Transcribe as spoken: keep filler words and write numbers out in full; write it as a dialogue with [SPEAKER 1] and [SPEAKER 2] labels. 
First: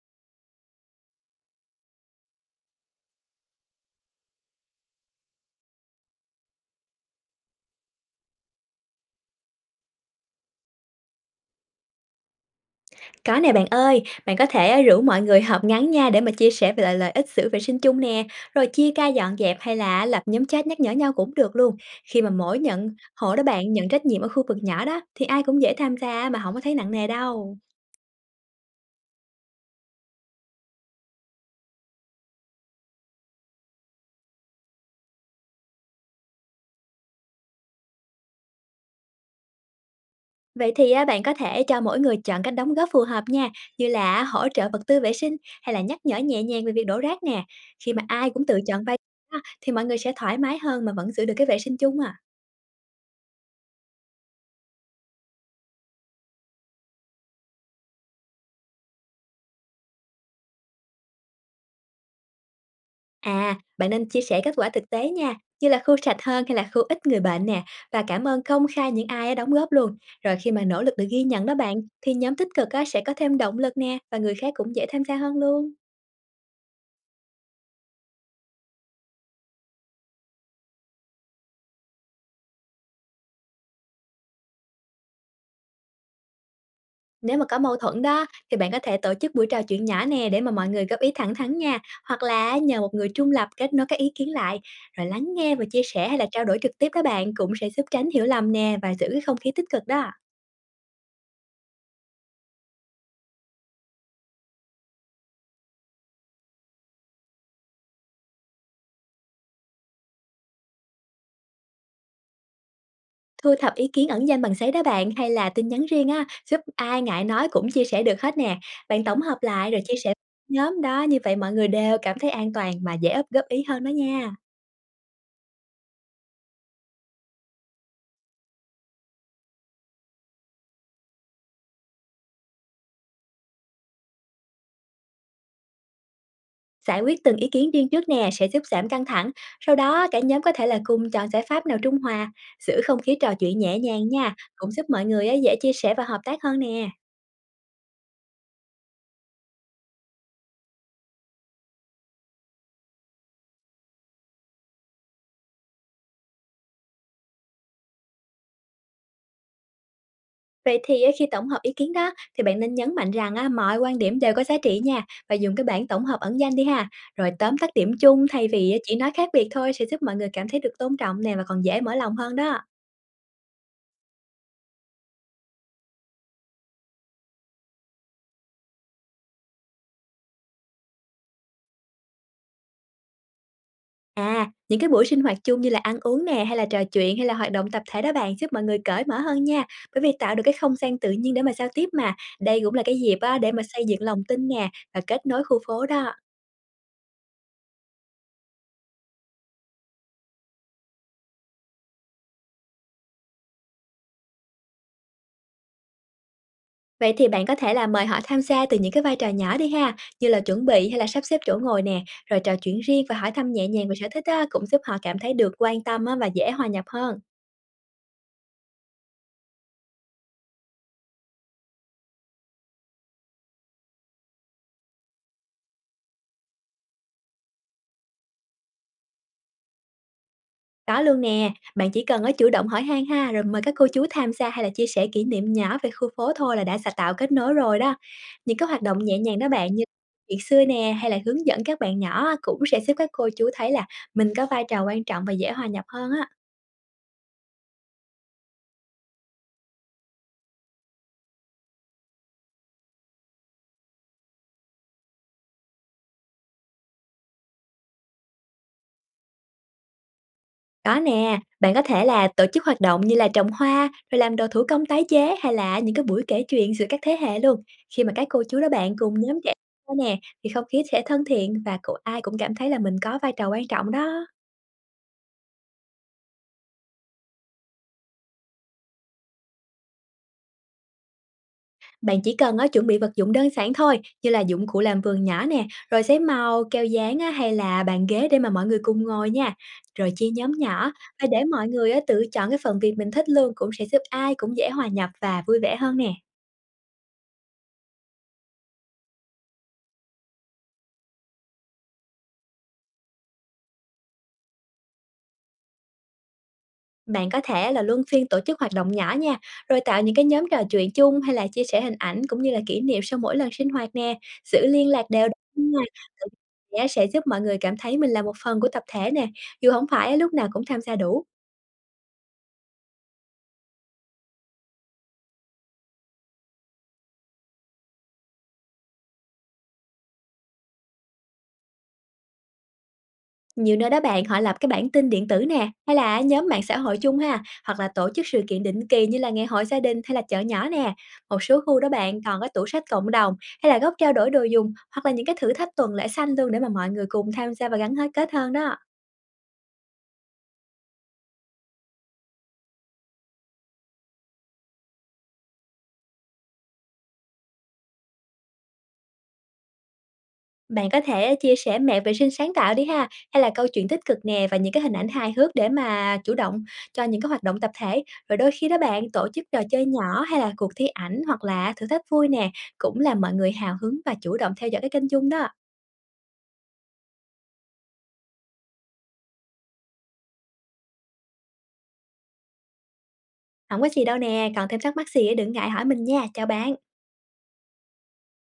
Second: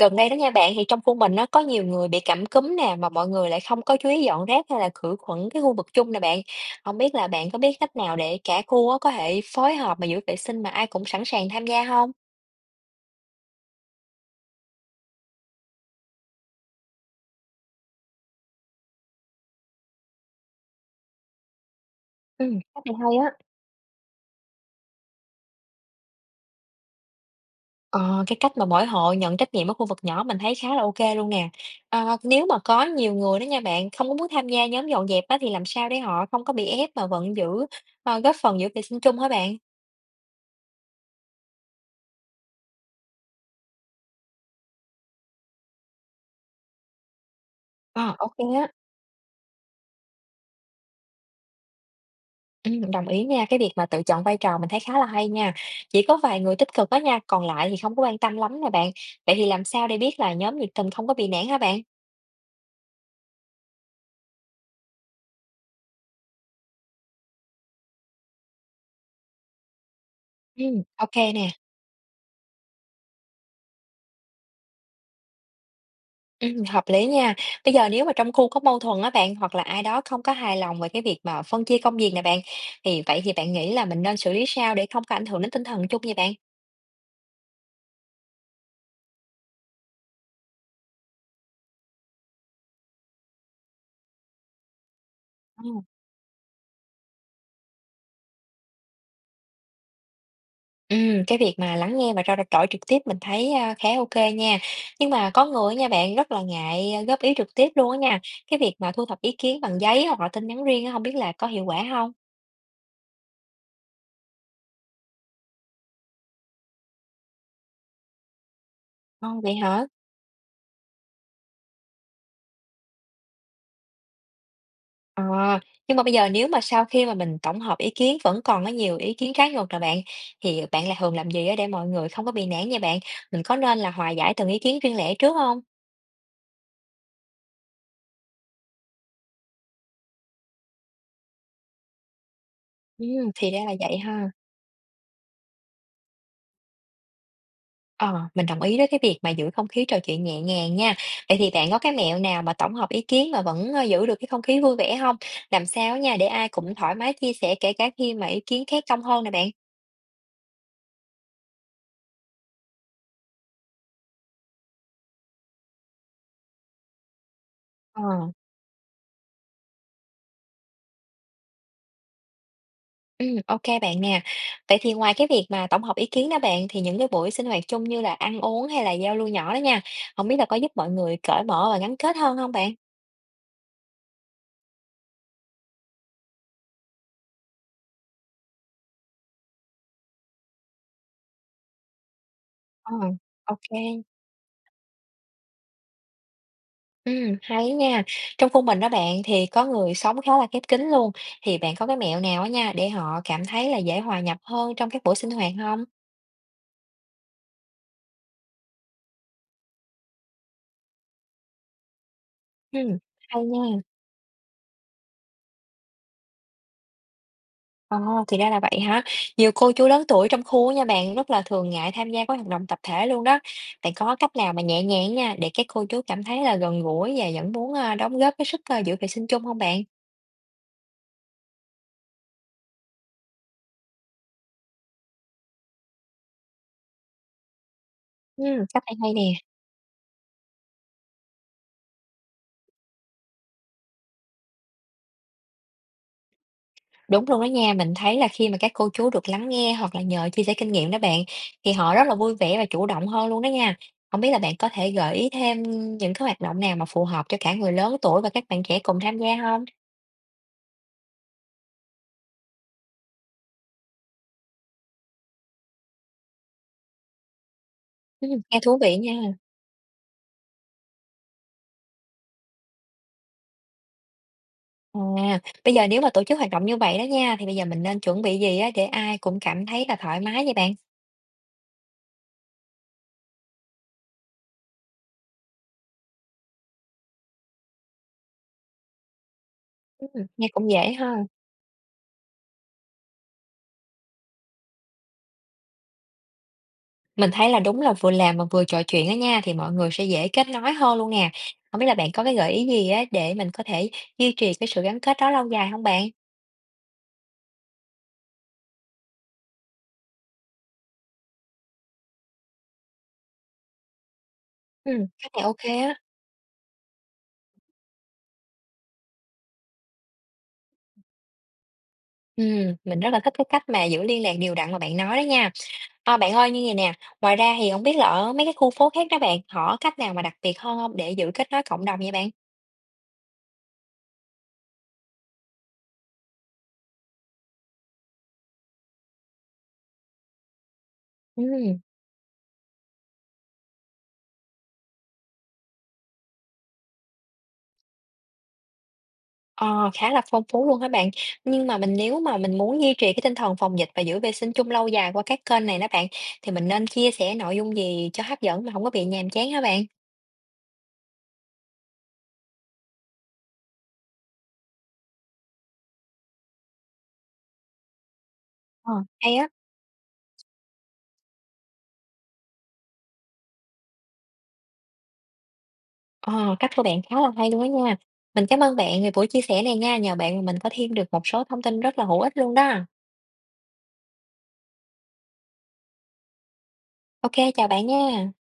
[SPEAKER 1] Gần đây đó nha bạn, thì trong khu mình nó có nhiều người bị cảm cúm nè, mà mọi người lại không có chú ý dọn rác hay là khử khuẩn cái khu vực chung nè bạn. Không biết là bạn có biết cách nào để cả khu á, có thể phối hợp mà giữ vệ sinh mà ai cũng sẵn sàng tham gia không?
[SPEAKER 2] Có nè bạn ơi, bạn có thể ờ, rủ mọi người họp ngắn nha, để mà chia sẻ về lại lợi ích giữ vệ sinh chung nè, rồi chia ca dọn dẹp hay là lập nhóm chat nhắc nhở nhau cũng được luôn. Khi mà
[SPEAKER 1] Ừ,
[SPEAKER 2] mỗi
[SPEAKER 1] cách
[SPEAKER 2] nhận
[SPEAKER 1] này hay
[SPEAKER 2] hộ đó
[SPEAKER 1] á.
[SPEAKER 2] bạn nhận trách nhiệm ở khu vực nhỏ đó, thì ai cũng dễ tham gia mà không có thấy nặng nề đâu.
[SPEAKER 1] Ờ, cái cách mà mỗi hộ nhận trách nhiệm ở khu vực nhỏ mình thấy khá là ok luôn nè. Ờ, nếu mà có nhiều người đó nha bạn, không có muốn tham gia nhóm dọn dẹp á, thì làm sao để họ không có bị ép mà vẫn giữ ờ, góp phần giữ vệ sinh chung hả bạn?
[SPEAKER 2] Vậy thì á, bạn có thể cho mỗi người chọn cách đóng góp phù hợp nha, như là hỗ trợ vật tư vệ sinh hay là nhắc nhở nhẹ nhàng về việc đổ rác nè. Khi mà
[SPEAKER 1] À,
[SPEAKER 2] ai
[SPEAKER 1] ok
[SPEAKER 2] cũng tự
[SPEAKER 1] á.
[SPEAKER 2] chọn vai trò á, thì mọi người sẽ thoải mái hơn mà vẫn giữ được cái vệ sinh chung à.
[SPEAKER 1] Ừm, đồng ý nha, cái việc mà tự chọn vai trò mình thấy khá là hay nha. Chỉ có vài người tích cực đó nha, còn lại thì không có quan tâm lắm nè bạn. Vậy thì làm sao để biết là nhóm nhiệt tình không có bị nản hả bạn?
[SPEAKER 2] À, bạn nên chia sẻ kết quả thực tế nha, như là khu sạch hơn hay là khu ít người bệnh nè, và cảm ơn công khai những ai đã đóng góp luôn. Rồi khi mà nỗ
[SPEAKER 1] Ừm,
[SPEAKER 2] lực được
[SPEAKER 1] OK
[SPEAKER 2] ghi nhận
[SPEAKER 1] nè,
[SPEAKER 2] đó bạn, thì nhóm tích cực á, sẽ có thêm động lực nè, và người khác cũng dễ tham gia hơn luôn.
[SPEAKER 1] ừm, hợp lý nha. Bây giờ nếu mà trong khu có mâu thuẫn á bạn, hoặc là ai đó không có hài lòng về cái việc mà phân chia công việc nè bạn, thì vậy thì bạn nghĩ là mình nên xử lý sao để không có ảnh hưởng đến tinh thần chung vậy bạn?
[SPEAKER 2] Nếu mà có mâu thuẫn đó, thì bạn có thể tổ chức buổi trò chuyện nhỏ nè, để mà mọi người góp ý thẳng thắn nha, hoặc là nhờ một người trung lập kết nối các ý kiến lại, rồi lắng nghe và
[SPEAKER 1] Ờ.
[SPEAKER 2] chia sẻ hay là trao đổi trực tiếp đó bạn, cũng sẽ giúp tránh hiểu lầm nè, và giữ cái không khí tích cực đó.
[SPEAKER 1] Ừm, cái việc mà lắng nghe và trao đổi trực tiếp mình thấy, a, khá ok nha. Nhưng mà có người nha bạn, rất là ngại, a, góp ý trực tiếp luôn á nha. Cái việc mà thu thập ý kiến bằng giấy hoặc là tin nhắn riêng á, hông biết là có hiệu quả không
[SPEAKER 2] Thu thập ý kiến ẩn danh bằng giấy đó bạn, hay là tin nhắn riêng á, giúp ai ngại nói cũng chia sẻ được hết nè. Bạn tổng hợp
[SPEAKER 1] không vậy
[SPEAKER 2] lại rồi
[SPEAKER 1] hả?
[SPEAKER 2] chia sẻ nhóm đó, như vậy mọi người đều cảm thấy an toàn mà dễ ấp góp ý hơn đó nha.
[SPEAKER 1] Ờ, nhưng mà bây giờ nếu mà sau khi mà mình tổng hợp ý kiến vẫn còn có nhiều ý kiến trái ngược nè bạn, thì bạn là thường làm gì á để mọi người không có bị nản nha bạn? Mình có nên là hòa giải từng ý kiến riêng lẻ trước không?
[SPEAKER 2] Giải quyết từng ý kiến riêng trước nè, sẽ giúp giảm căng thẳng, sau đó cả nhóm có thể là cùng chọn giải pháp nào trung hòa, giữ không khí
[SPEAKER 1] Ừm,
[SPEAKER 2] trò
[SPEAKER 1] thì
[SPEAKER 2] chuyện
[SPEAKER 1] ra là
[SPEAKER 2] nhẹ
[SPEAKER 1] vậy
[SPEAKER 2] nhàng
[SPEAKER 1] ha.
[SPEAKER 2] nha, cũng giúp mọi người á, dễ chia sẻ và hợp tác hơn nè.
[SPEAKER 1] Ờ, mình đồng ý với cái việc mà giữ không khí trò chuyện nhẹ nhàng nha. Vậy thì bạn có cái mẹo nào mà tổng hợp ý kiến mà vẫn, ơ, giữ được cái không khí vui vẻ không? Làm sao nha để ai cũng thoải mái chia sẻ kể cả khi mà ý kiến khác trong hơn nè bạn?
[SPEAKER 2] Vậy thì á, khi tổng hợp ý kiến đó, thì bạn nên nhấn mạnh rằng á, mọi quan điểm đều có giá trị nha, và dùng cái bảng tổng hợp ẩn danh đi ha. Rồi tóm tắt điểm
[SPEAKER 1] Ờ,
[SPEAKER 2] chung thay vì á, chỉ nói khác biệt thôi, sẽ giúp mọi người cảm thấy được tôn trọng nè, và còn dễ mở lòng hơn đó.
[SPEAKER 1] ừm, ô bạn nè. Vậy thì ngoài cái việc mà tổng hợp ý kiến đó bạn, thì những cái buổi sinh hoạt chung như là ăn uống hay là giao lưu nhỏ đó nha, không biết là có giúp mọi người cởi mở và gắn kết hơn không bạn?
[SPEAKER 2] À, những cái buổi sinh hoạt chung như là ăn uống nè, hay là trò chuyện, hay là hoạt động tập thể đó bạn, giúp mọi người cởi mở hơn nha. Bởi vì tạo được cái không gian tự nhiên để mà giao tiếp mà. Đây cũng là
[SPEAKER 1] Ờ,
[SPEAKER 2] cái dịp á, để mà
[SPEAKER 1] ok.
[SPEAKER 2] xây dựng lòng tin nè, và kết nối khu phố đó.
[SPEAKER 1] Ừm, hay nha. Trong khu mình đó bạn thì có người sống khá là khép kín luôn, thì bạn có cái mẹo nào á nha để họ cảm thấy là dễ hòa nhập hơn trong các buổi sinh hoạt không?
[SPEAKER 2] Vậy thì bạn có thể là mời họ tham gia từ những cái vai trò nhỏ đi ha, như là chuẩn bị hay là sắp xếp chỗ ngồi nè, rồi trò chuyện
[SPEAKER 1] Ừm,
[SPEAKER 2] riêng và hỏi
[SPEAKER 1] hay
[SPEAKER 2] thăm nhẹ
[SPEAKER 1] nha.
[SPEAKER 2] nhàng về sở thích á, cũng giúp họ cảm thấy được quan tâm á, và dễ hòa nhập hơn.
[SPEAKER 1] Ờ, thì ra là vậy hả? Nhiều cô chú lớn tuổi trong khu á nha bạn, rất là thường ngại tham gia các hoạt động tập thể luôn đó. Bạn có cách nào mà nhẹ nhàng nha để các cô chú cảm thấy là gần gũi và vẫn muốn, a, đóng góp cái sức, a, giữ vệ sinh chung không bạn?
[SPEAKER 2] Có luôn nè, bạn chỉ cần ở chủ động hỏi han ha, rồi mời các cô chú tham gia hay là chia sẻ kỷ niệm nhỏ về khu phố thôi, là đã sẽ tạo kết nối rồi đó. Những
[SPEAKER 1] Ừm,
[SPEAKER 2] cái hoạt
[SPEAKER 1] cách này
[SPEAKER 2] động
[SPEAKER 1] hay
[SPEAKER 2] nhẹ
[SPEAKER 1] nè.
[SPEAKER 2] nhàng đó bạn, như chuyện xưa nè, hay là hướng dẫn các bạn nhỏ á, cũng sẽ giúp các cô chú thấy là mình có vai trò quan trọng và dễ hòa nhập hơn á.
[SPEAKER 1] Đúng luôn đó nha, mình thấy là khi mà các cô chú được lắng nghe hoặc là nhờ chia sẻ kinh nghiệm đó bạn, thì họ rất là vui vẻ và chủ động hơn luôn đó nha. Không biết là bạn có thể gợi ý thêm những cái hoạt động nào mà phù hợp cho cả người lớn tuổi và các bạn trẻ cùng tham gia không?
[SPEAKER 2] Có nè, bạn có thể là tổ chức hoạt động như là trồng hoa, rồi làm đồ thủ công tái chế, hay là những cái buổi kể chuyện giữa các thế hệ luôn. Khi mà các
[SPEAKER 1] Ừ,
[SPEAKER 2] cô
[SPEAKER 1] nghe
[SPEAKER 2] chú đó
[SPEAKER 1] thú
[SPEAKER 2] bạn
[SPEAKER 1] vị
[SPEAKER 2] cùng
[SPEAKER 1] nha.
[SPEAKER 2] nhóm trẻ đó nè, thì không khí sẽ thân thiện, và cũng ai cũng cảm thấy là mình có vai trò quan trọng đó.
[SPEAKER 1] À, bây giờ nếu mà tổ chức hoạt động như vậy đó nha, thì bây giờ mình nên chuẩn bị gì á để ai cũng cảm thấy là thoải mái vậy bạn?
[SPEAKER 2] Bạn chỉ cần á, chuẩn bị vật dụng đơn giản thôi, như là dụng cụ làm vườn nhỏ nè, rồi giấy màu, keo dán á, hay là bàn ghế để mà mọi người cùng ngồi nha.
[SPEAKER 1] Ừ,
[SPEAKER 2] Rồi chia
[SPEAKER 1] nghe
[SPEAKER 2] nhóm
[SPEAKER 1] cũng
[SPEAKER 2] nhỏ
[SPEAKER 1] dễ ha.
[SPEAKER 2] và để mọi người á, tự chọn cái phần việc mình thích luôn, cũng sẽ giúp ai cũng dễ hòa nhập và vui vẻ hơn nè.
[SPEAKER 1] Mình thấy là đúng là vừa làm mà vừa trò chuyện á nha, thì mọi người sẽ dễ kết nối hơn luôn nè. Không biết là bạn có cái gợi ý gì á, để mình có thể duy trì cái sự gắn kết đó lâu dài không bạn?
[SPEAKER 2] Bạn có thể là luân phiên tổ chức hoạt động nhỏ nha, rồi tạo những cái nhóm trò chuyện chung, hay là chia sẻ hình ảnh cũng như là kỷ niệm sau mỗi lần sinh hoạt nè, giữ liên
[SPEAKER 1] Ừm,
[SPEAKER 2] lạc đều
[SPEAKER 1] cách này ok
[SPEAKER 2] đặn nha.
[SPEAKER 1] á.
[SPEAKER 2] Tự sẽ sẽ giúp mọi người cảm thấy mình là một phần của tập thể nè, dù không phải lúc nào cũng tham gia đủ.
[SPEAKER 1] Ừm, mình rất là thích cái cách mà giữ liên lạc đều đặn mà bạn nói đó nha. Ờ, bạn ơi, như vậy nè, ngoài ra thì không biết là ở mấy cái khu phố khác đó bạn, họ có cách nào mà đặc biệt hơn hông để giữ kết nối cộng đồng vậy bạn?
[SPEAKER 2] Nhiều nơi đó bạn họ lập cái bản tin điện tử nè, hay là nhóm mạng xã hội chung ha, hoặc là tổ chức sự kiện định kỳ như là ngày hội gia đình hay là chợ nhỏ nè. Một số
[SPEAKER 1] Ừm.
[SPEAKER 2] khu đó bạn còn có tủ sách cộng đồng, hay là góc trao đổi đồ dùng, hoặc là những cái thử thách tuần lễ xanh luôn, để mà mọi người cùng tham gia và gắn kết kết hơn đó.
[SPEAKER 1] Ờ, khá là phong phú luôn các bạn? Nhưng mà mình nếu mà mình muốn duy trì cái tinh thần phòng dịch và giữ vệ sinh chung lâu dài qua các kênh này đó bạn, thì mình nên chia sẻ nội dung gì cho hấp dẫn mà không có bị nhàm chán hả bạn?
[SPEAKER 2] Bạn có thể chia sẻ mẹo vệ sinh sáng tạo đi ha, hay là câu chuyện tích cực nè, và những cái hình ảnh hài hước, để mà chủ động cho những cái hoạt động tập thể. Rồi đôi khi đó
[SPEAKER 1] Ờ,
[SPEAKER 2] bạn tổ
[SPEAKER 1] hay
[SPEAKER 2] chức
[SPEAKER 1] á,
[SPEAKER 2] trò chơi nhỏ, hay là cuộc thi ảnh, hoặc là thử thách vui nè, cũng làm mọi người hào hứng và chủ động theo dõi cái kênh chung đó.
[SPEAKER 1] ờ, cách của bạn khá là hay luôn á nha. Mình cảm ơn bạn về buổi chia sẻ này nha, nhờ bạn mà mình có thêm được một số thông tin rất là hữu ích luôn đó.
[SPEAKER 2] Không có gì đâu nè, còn thêm thắc mắc gì á, đừng ngại hỏi mình nha. Chào bạn.
[SPEAKER 1] Ok, chào bạn nha.